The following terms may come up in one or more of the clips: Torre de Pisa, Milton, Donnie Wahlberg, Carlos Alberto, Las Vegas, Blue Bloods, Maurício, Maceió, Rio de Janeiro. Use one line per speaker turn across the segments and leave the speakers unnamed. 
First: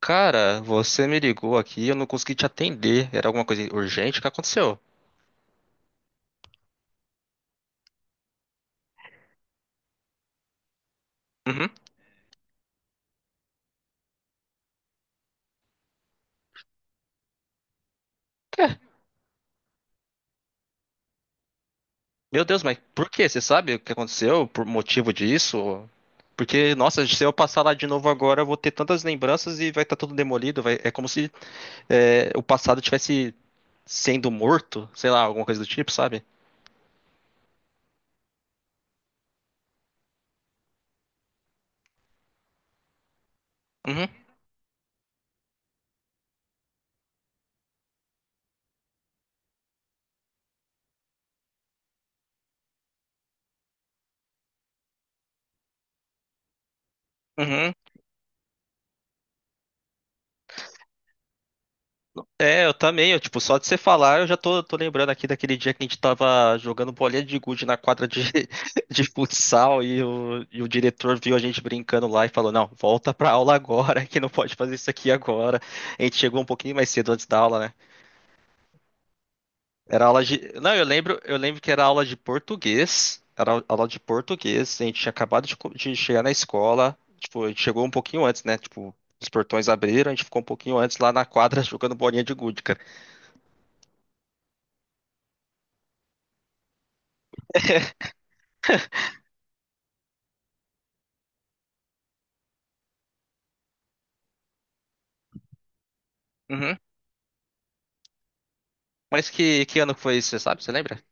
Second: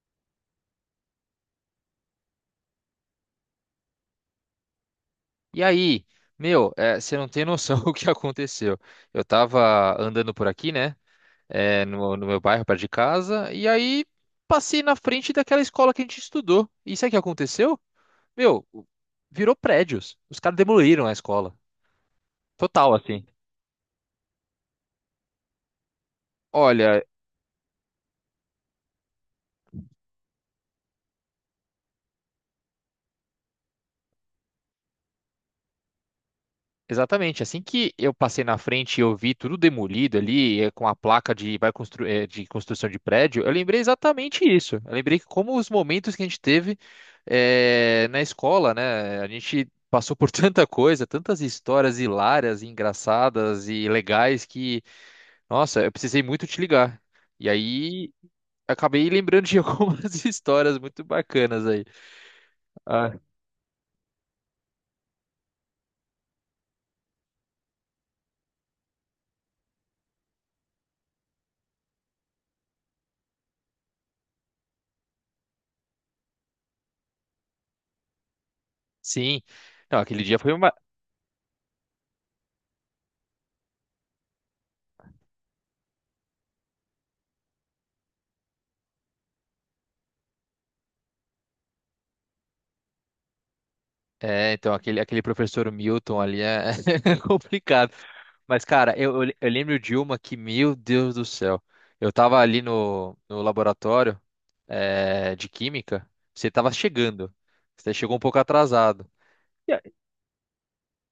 Cara, você me ligou aqui e eu não consegui te atender. Era alguma coisa urgente? O que aconteceu?
E aí, meu, você não tem noção o que aconteceu. Eu tava andando por aqui, né?
Uhum.
No meu bairro, perto de casa, e aí passei na frente daquela escola que a gente estudou. E sabe o que aconteceu? Meu,
É.
virou prédios. Os caras demoliram a escola.
Meu Deus, mas
Total,
por
assim.
quê? Você sabe o que aconteceu? Por motivo disso? Porque,
Olha,
nossa, se eu passar lá de novo agora, eu vou ter tantas lembranças e vai estar tudo demolido. É como se o passado tivesse sendo morto, sei lá, alguma coisa do tipo, sabe?
exatamente. Assim que eu passei na frente e eu vi tudo demolido ali, com a placa de, de construção de prédio, eu lembrei
Uhum.
exatamente isso. Eu lembrei que como os momentos que a gente teve na escola, né? A gente passou por tanta coisa, tantas histórias hilárias, e engraçadas e legais que, nossa, eu precisei muito te ligar. E
Uhum.
aí acabei lembrando de algumas histórias muito bacanas aí.
É, eu também,
Ah,
eu, tipo, só de você falar, eu já tô lembrando aqui daquele dia que a gente tava jogando bolinha de gude na quadra de futsal e o diretor viu a gente brincando lá e falou, não, volta pra aula agora, que não pode fazer isso aqui agora. A gente chegou um pouquinho mais cedo antes da aula, né?
sim. Não,
Era
aquele
aula
dia
de...
foi...
Não, eu lembro que era aula de português, era aula de português, a gente tinha acabado de, de chegar na escola, tipo, a gente chegou um pouquinho antes, né? Tipo, os portões abriram, a gente ficou um pouquinho antes lá na quadra jogando bolinha de gude, cara.
É, então, aquele professor Milton ali é complicado. Mas, cara, eu lembro de uma que, meu Deus do céu, eu tava ali no laboratório, de química, você tava chegando, você chegou um pouco atrasado.
Mas que,
E
que
aí,
ano que foi isso, você sabe? Você lembra?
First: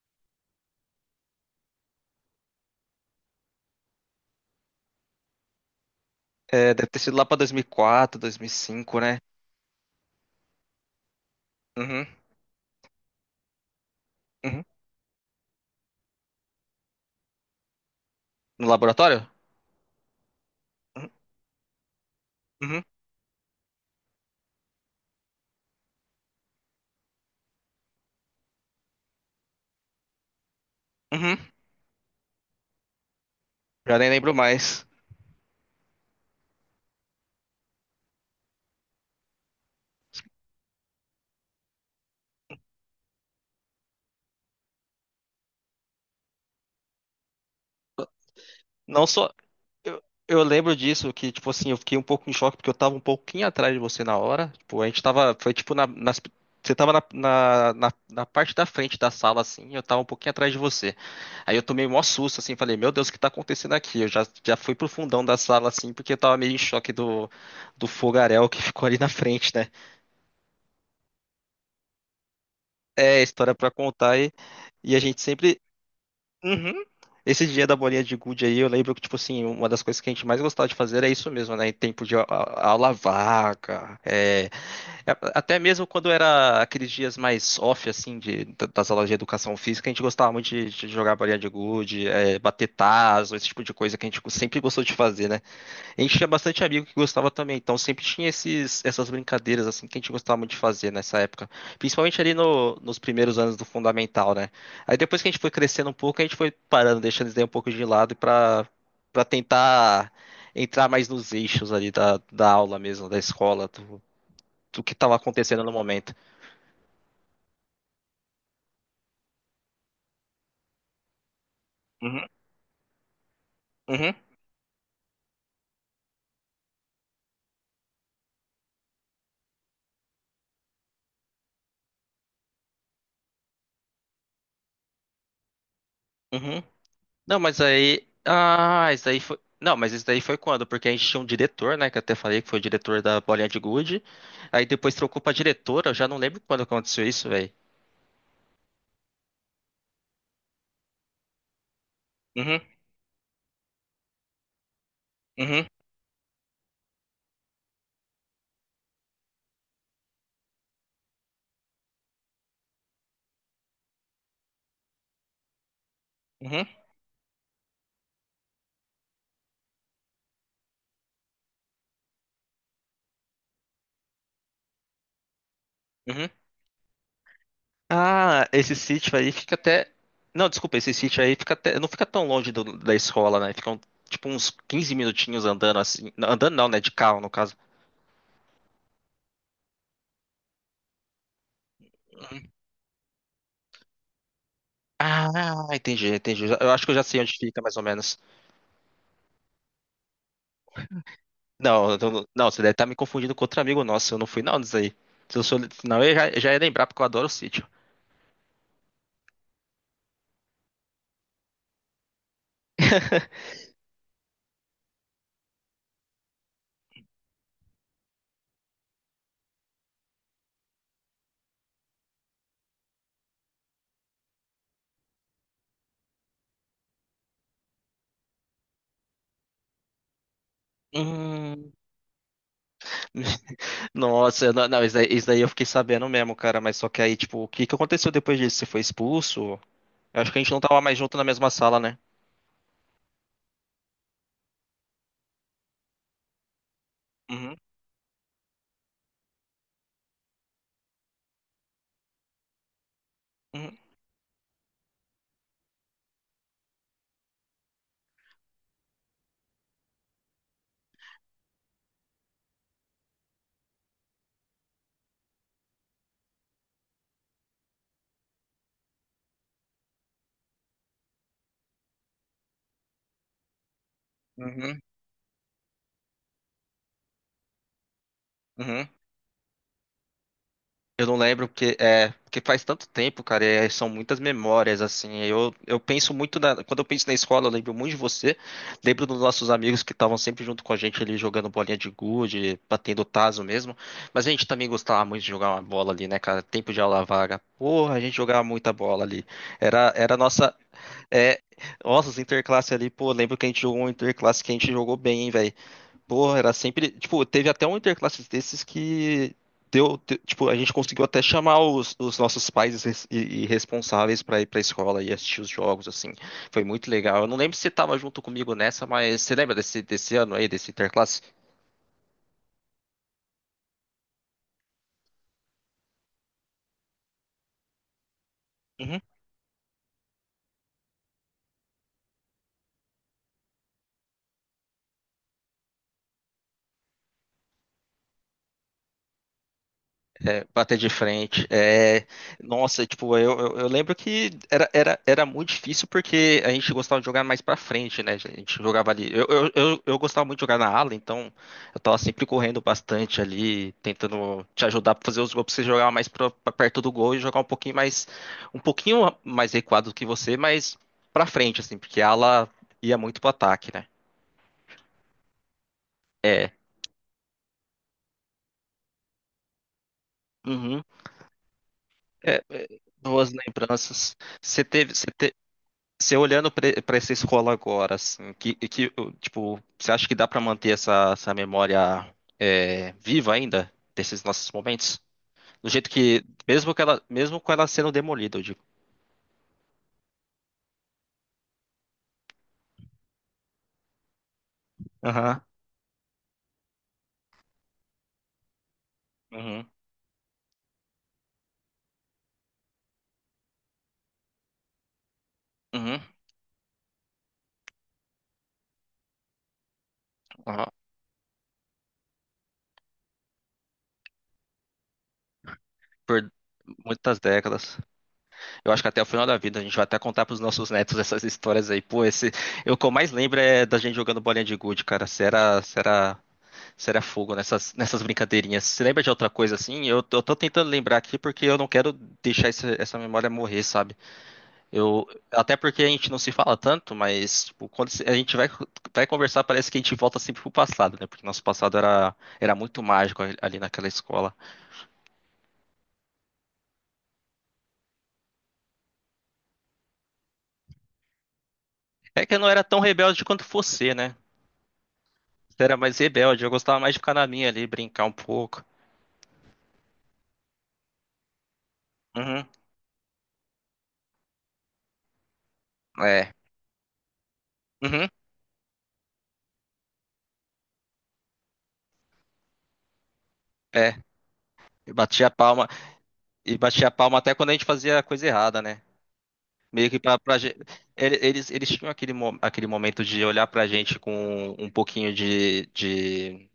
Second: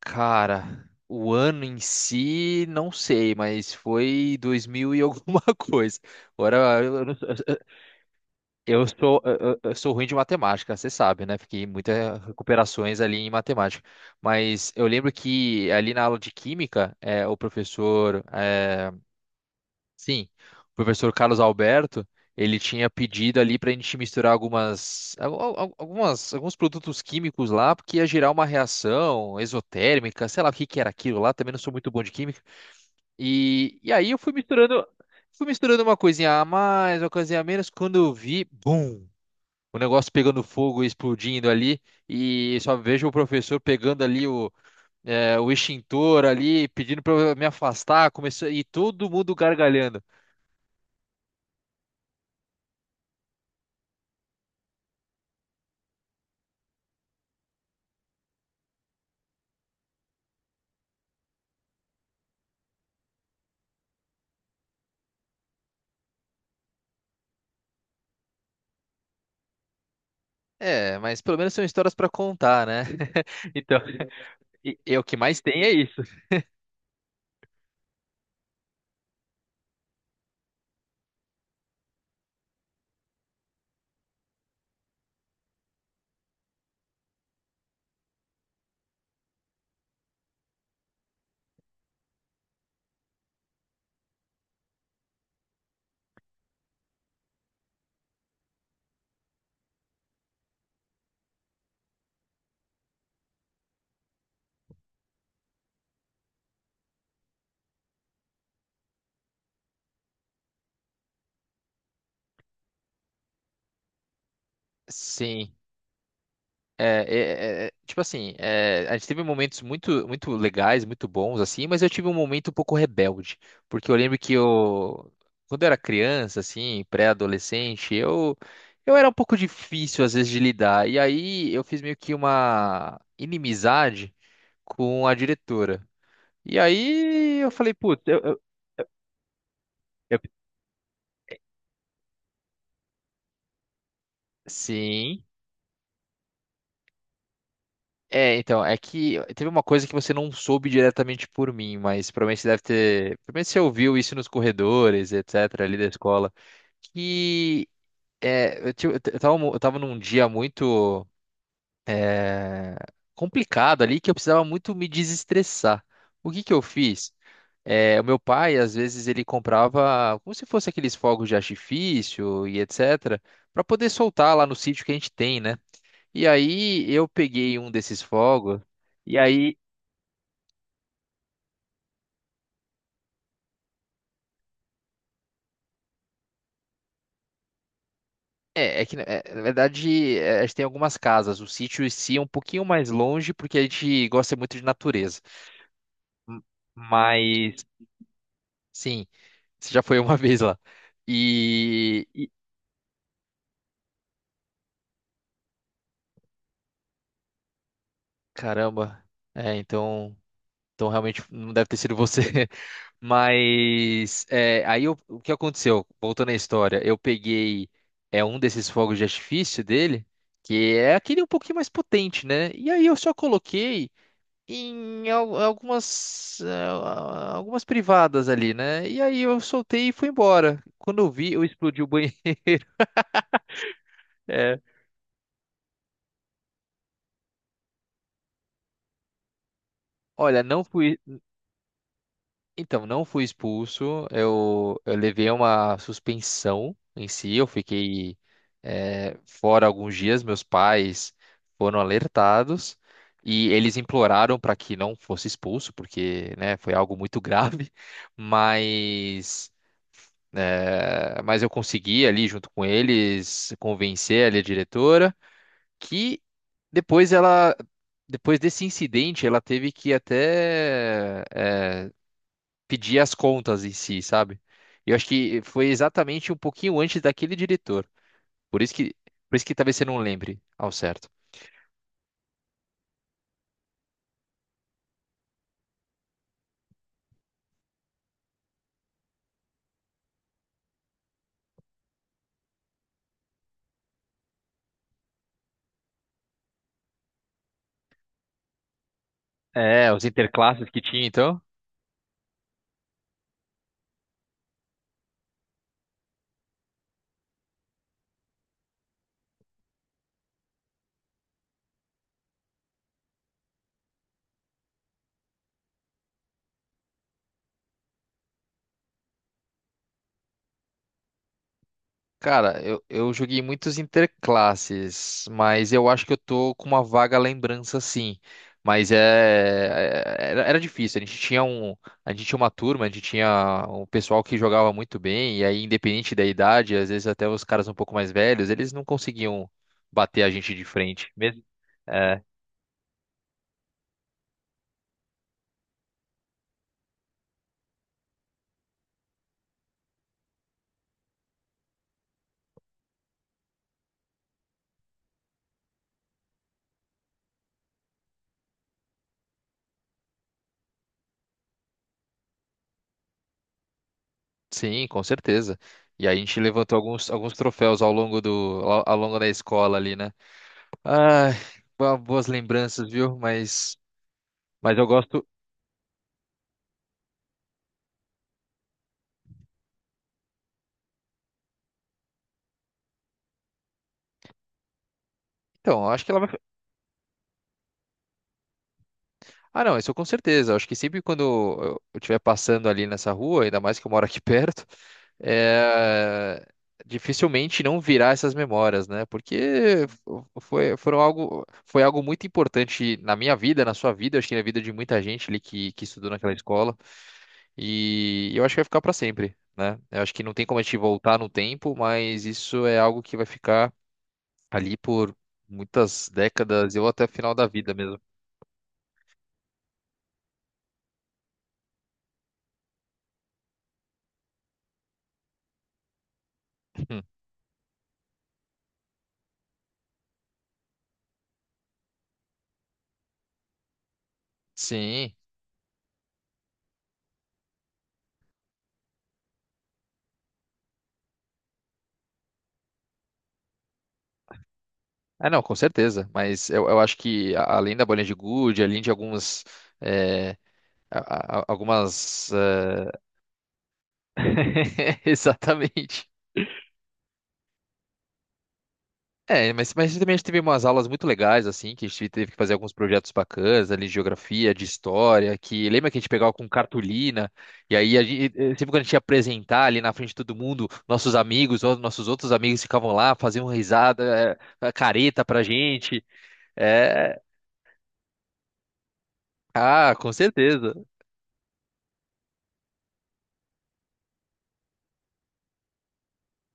cara, o ano em si não sei, mas foi 2000 e alguma coisa. Agora,
É, deve ter
eu não
sido lá pra 2004,
Eu
2005, né?
sou, eu sou ruim de matemática, você sabe, né? Fiquei
Uhum,
muitas recuperações ali em matemática.
uhum.
Mas eu lembro que ali na aula de química, o professor,
No laboratório?
sim, o
Uhum,
professor Carlos Alberto, ele
uhum.
tinha pedido ali para a gente misturar algumas, alguns produtos químicos lá, porque ia gerar uma reação exotérmica, sei lá o que que era aquilo lá,
uhum.
também não sou muito bom de química. E
Já nem
aí eu
lembro mais.
fui misturando uma coisinha a mais, uma coisinha a menos, quando eu vi, bum! O negócio pegando fogo e explodindo ali, e só vejo o professor pegando ali o extintor ali, pedindo para eu me afastar, começou, e
Não
todo
sou,
mundo
Eu,
gargalhando.
eu lembro disso, que, tipo assim, eu fiquei um pouco em choque, porque eu tava um pouquinho atrás de você na hora. Tipo, a gente tava. Foi tipo na. Você tava na parte da frente da sala, assim, e eu tava um pouquinho atrás de você. Aí eu tomei um maior susto, assim, falei, meu Deus, o que tá acontecendo aqui? Eu já fui pro fundão da sala, assim, porque eu tava meio em choque do fogaréu que ficou ali na frente, né?
É, mas pelo menos são histórias para contar, né?
É, história pra
Então,
contar,
e,
e
e
a
o que
gente
mais
sempre.
tem é isso.
Uhum. Esse dia da bolinha de gude aí, eu lembro que, tipo assim, uma das coisas que a gente mais gostava de fazer era isso mesmo, né? Em tempo de aula vaga, até mesmo quando era aqueles dias mais off, assim, das aulas de educação física, a gente gostava muito de jogar bolinha de gude, é, bater tazo, esse tipo de coisa que a gente sempre gostou de fazer, né? A gente tinha bastante amigo que gostava também, então sempre tinha essas brincadeiras assim que a gente gostava muito de fazer nessa época, principalmente ali nos primeiros anos do fundamental, né? Aí depois que a gente foi crescendo um pouco, a gente foi parando, deixando isso daí um pouco de lado para para tentar entrar mais nos eixos ali da aula mesmo, da escola, do, do que estava
Sim.
acontecendo no momento.
É, tipo assim, a gente teve momentos muito, muito legais, muito bons, assim, mas eu tive um
Uhum,
momento um pouco rebelde, porque eu
uhum,
lembro que eu, quando eu era criança, assim, pré-adolescente, eu era um pouco difícil, às vezes, de lidar, e aí eu fiz meio que uma inimizade com a diretora, e
uhum. Não,
aí eu
mas
falei, putz,
aí.
eu, eu-
Ah, isso daí foi. Não, mas isso
eu-
daí foi quando? Porque a gente tinha um diretor, né? Que eu até falei que foi o diretor da Bolinha de Gude. Aí depois trocou
Sim.
pra diretora. Eu já não lembro quando aconteceu isso, velho.
É, então, é que teve uma coisa que você não soube diretamente por mim, mas provavelmente você
Uhum,
deve ter. Provavelmente você ouviu isso nos corredores, etc.,
uhum,
ali da escola. Que eu tava, eu tava num dia muito é, complicado ali que eu precisava muito me desestressar. O que que eu
uhum,
fiz? É, o meu pai, às vezes, ele comprava como se fosse aqueles fogos de artifício e etc., para poder soltar lá no sítio que a gente tem, né? E
uhum.
aí eu peguei um desses
Ah,
fogos.
esse sítio
E
aí fica
aí...
até. Não, desculpa, esse sítio aí fica até. Não fica tão longe da escola, né? Ficam tipo uns 15 minutinhos andando assim. Andando não, né? De carro, no caso.
É, é que na verdade, a gente tem algumas casas. O sítio em si é um
Uhum.
pouquinho mais longe porque a gente gosta muito de natureza.
Ah, entendi,
M-
entendi. Eu acho que eu já sei onde
Mas
fica, mais ou menos.
sim, você já foi uma vez lá.
Não,
E, e-
não, você deve estar me confundindo com outro amigo nosso. Eu não fui não disso aí. Se eu sou, senão eu já ia lembrar, porque eu adoro o sítio.
Caramba. Então, realmente não deve ter sido você. Mas, aí o que aconteceu? Voltando à história, eu peguei um desses fogos de artifício dele. Que é aquele um pouquinho mais potente, né? E aí eu só coloquei em algumas privadas ali, né? E aí eu soltei e fui embora. Quando eu vi, eu
Hum,
explodi o banheiro.
nossa,
É.
não, não, isso daí eu fiquei sabendo mesmo, cara. Mas só que aí, tipo, o que que aconteceu depois disso? Você foi expulso? Eu acho que a
Olha,
gente não
não
tava mais
fui.
junto na mesma sala, né?
Então, não fui expulso. Eu levei uma suspensão em si. Eu
Uhum,
fiquei fora alguns dias. Meus pais foram alertados e
uhum,
eles imploraram para que não fosse expulso, porque, né, foi algo muito grave. Mas... É, mas eu consegui ali, junto com eles, convencer ali a diretora que... depois ela, depois desse incidente, ela teve que até, pedir as contas em si, sabe?
uhum,
Eu acho que foi exatamente um pouquinho antes daquele diretor. Por isso
uhum.
que, por isso que talvez você não lembre ao
Eu
certo.
não lembro porque é porque faz tanto tempo, cara, e são muitas memórias assim. Eu penso muito na, quando eu penso na escola, eu lembro muito de você, lembro dos nossos amigos que estavam sempre junto com a gente ali jogando bolinha de gude, batendo tazo mesmo. Mas a gente também gostava muito de jogar uma bola ali, né, cara? Tempo de aula vaga. Porra, a gente jogava muita bola ali.
É,
Era
os
era a nossa
interclasses que tinha,
é,
então.
nossa, os interclasse ali, pô, lembro que a gente jogou um interclasse que a gente jogou bem, hein, velho. Pô, era sempre. Tipo, teve até um interclasses desses que deu. Tipo, a gente conseguiu até chamar os nossos pais e responsáveis pra ir pra escola e assistir os jogos, assim. Foi muito legal. Eu não lembro se você tava junto comigo nessa, mas você lembra desse ano aí, desse interclasse?
Cara, eu joguei muitos interclasses, mas eu acho que eu tô com uma vaga lembrança, sim. Mas era difícil. A gente tinha uma turma, a gente tinha um pessoal que jogava muito bem, e aí, independente da idade, às vezes até os caras um pouco mais velhos, eles não conseguiam bater a
É,
gente de
bater de
frente. Mesmo,
frente. É,
é,
nossa, tipo, eu lembro que era muito difícil porque a gente gostava de jogar mais pra frente, né? A gente jogava ali. Eu gostava muito de jogar na ala, então eu tava sempre correndo bastante ali, tentando te ajudar pra fazer os gols, pra você jogar mais pra perto do gol e jogar um pouquinho mais recuado do que você, mas pra frente, assim, porque a ala ia muito pro ataque, né?
sim, com certeza. E aí a gente
É.
levantou alguns troféus ao longo ao longo da escola ali, né?
Uhum.
Ai, boas
É, é,
lembranças, viu?
boas
Mas,
lembranças. Você
mas eu
teve,
gosto.
Você olhando para essa escola agora, assim, que tipo, você acha que dá para manter essa memória é, viva ainda desses nossos momentos? Do
Então,
jeito
eu acho que ela
que,
vai.
mesmo que ela, mesmo com ela sendo demolida, eu digo.
Ah, não, isso com certeza. Eu acho que sempre quando eu estiver passando ali nessa rua, ainda mais que eu moro aqui perto,
Aham.
é... dificilmente não virar essas memórias, né?
Uhum.
Porque foi algo muito importante na minha vida, na sua vida, acho que na vida de muita gente ali que
Uhum.
estudou naquela escola. E eu acho que vai ficar para sempre, né? Eu acho que não tem como a
Aham.
gente voltar no tempo, mas isso é algo que vai ficar ali por muitas
Por
décadas, ou até o
muitas
final da vida
décadas.
mesmo.
Eu acho que até o final da vida a gente vai até contar pros nossos netos essas histórias aí. Pô, esse, eu, o que eu mais lembro é da gente jogando bolinha de gude, cara. Será, será Será fogo nessas brincadeirinhas. Você lembra de outra coisa assim? Eu, eu tô tentando lembrar aqui porque eu não quero deixar essa memória morrer, sabe? Eu,
Sim.
até porque a gente não se fala tanto, mas tipo, quando a gente vai, vai conversar, parece que a gente volta sempre pro passado, né? Porque nosso passado era muito mágico ali naquela escola.
É, não, com certeza. Mas eu acho que além da bolinha de gude, além de alguns. é,
É
Algumas.
que eu não era tão rebelde quanto você, né? Você era mais
Exatamente.
rebelde, eu gostava mais de ficar na minha ali, brincar um pouco.
É, mas também a gente teve umas aulas muito legais, assim, que a gente teve que
Uhum,
fazer alguns projetos bacanas ali, de geografia, de história, que lembra que a gente
é.
pegava com cartolina, e aí a
Uhum,
gente, sempre quando a gente ia apresentar ali na frente de todo mundo, nossos amigos, ou nossos outros amigos ficavam lá, faziam
é.
risada,
E
careta
batia a
pra
palma,
gente.
e batia a palma
É,
até quando a gente fazia coisa errada, né? Meio
ah,
que
com
pra, pra gente.
certeza.
Eles tinham aquele, aquele momento de olhar pra gente com um pouquinho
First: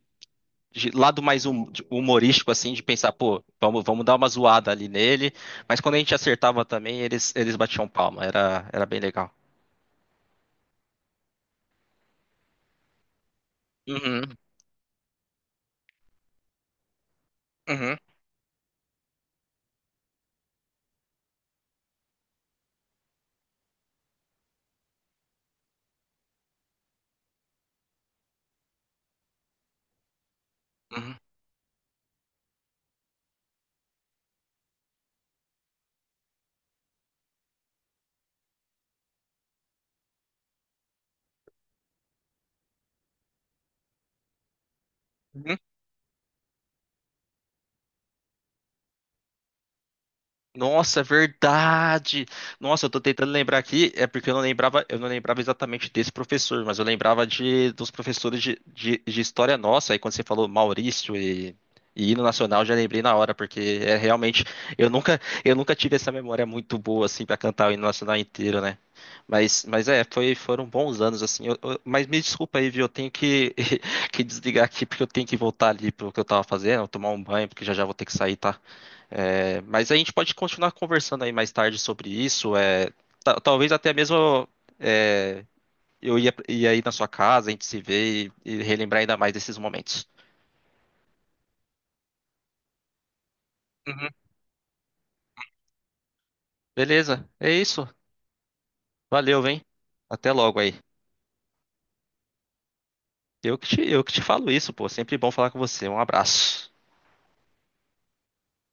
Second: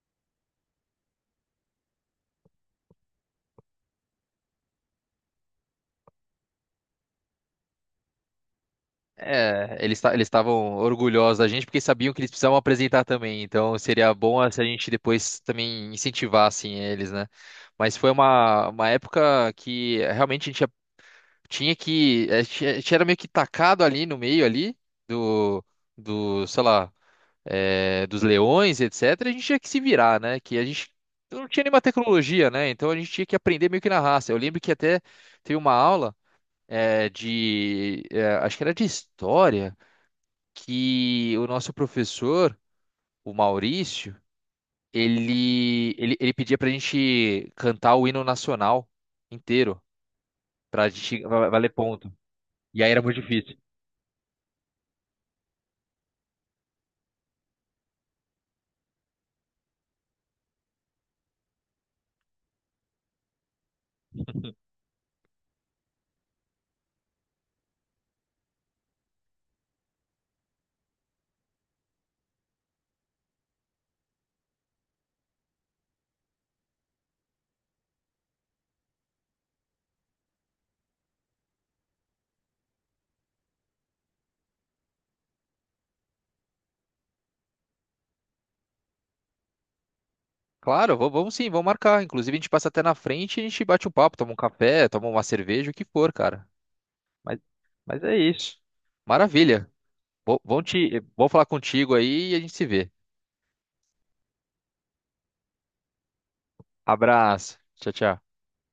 de lado mais humorístico, assim, de pensar, pô, vamos, vamos dar uma zoada ali nele. Mas quando a gente acertava também, eles batiam palma. Era, era bem legal.
É, eles eles estavam orgulhosos da gente porque sabiam que eles precisavam apresentar também. Então seria
Uhum,
bom se a gente depois também incentivasse eles, né? Mas
uhum,
foi uma época que realmente a gente era meio que tacado ali no meio ali do do, sei lá, dos leões, etc. A gente tinha que se virar, né? Que a gente
uhum.
não tinha nenhuma tecnologia, né? Então a gente tinha que aprender meio que na raça. Eu lembro que até teve uma aula, de, acho que era de história, que o nosso professor, o Maurício, ele pedia pra gente cantar o hino nacional inteiro, pra
Nossa, é
gente valer ponto.
verdade.
E
Nossa, eu
aí
tô
era muito
tentando
difícil.
lembrar aqui, é porque eu não lembrava exatamente desse professor, mas eu lembrava de dos professores de história nossa. Aí quando você falou Maurício e hino nacional, eu já lembrei na hora, porque é realmente eu nunca tive essa memória muito boa assim pra cantar o hino nacional inteiro, né? Mas é, foi foram bons anos assim. Mas me desculpa aí, viu? Eu tenho que que desligar aqui porque eu tenho que voltar ali pro que eu tava fazendo, tomar um banho, porque já vou ter que sair, tá? É, mas a gente pode continuar conversando aí mais tarde sobre isso. É, talvez até mesmo é, ia aí na sua casa, a gente se vê e relembrar ainda mais desses momentos.
Claro, vamos sim, vamos marcar. Inclusive, a gente passa até na frente e a gente bate um
Uhum.
papo, toma um café, toma uma cerveja, o que for, cara.
Beleza,
Mas,
é isso.
mas é isso.
Valeu, hein?
Maravilha.
Até
Vou,
logo
vão
aí.
te, vou falar contigo aí e a gente se vê.
Eu que te falo isso, pô. Sempre bom falar com você. Um abraço.
Abraço. Tchau, tchau.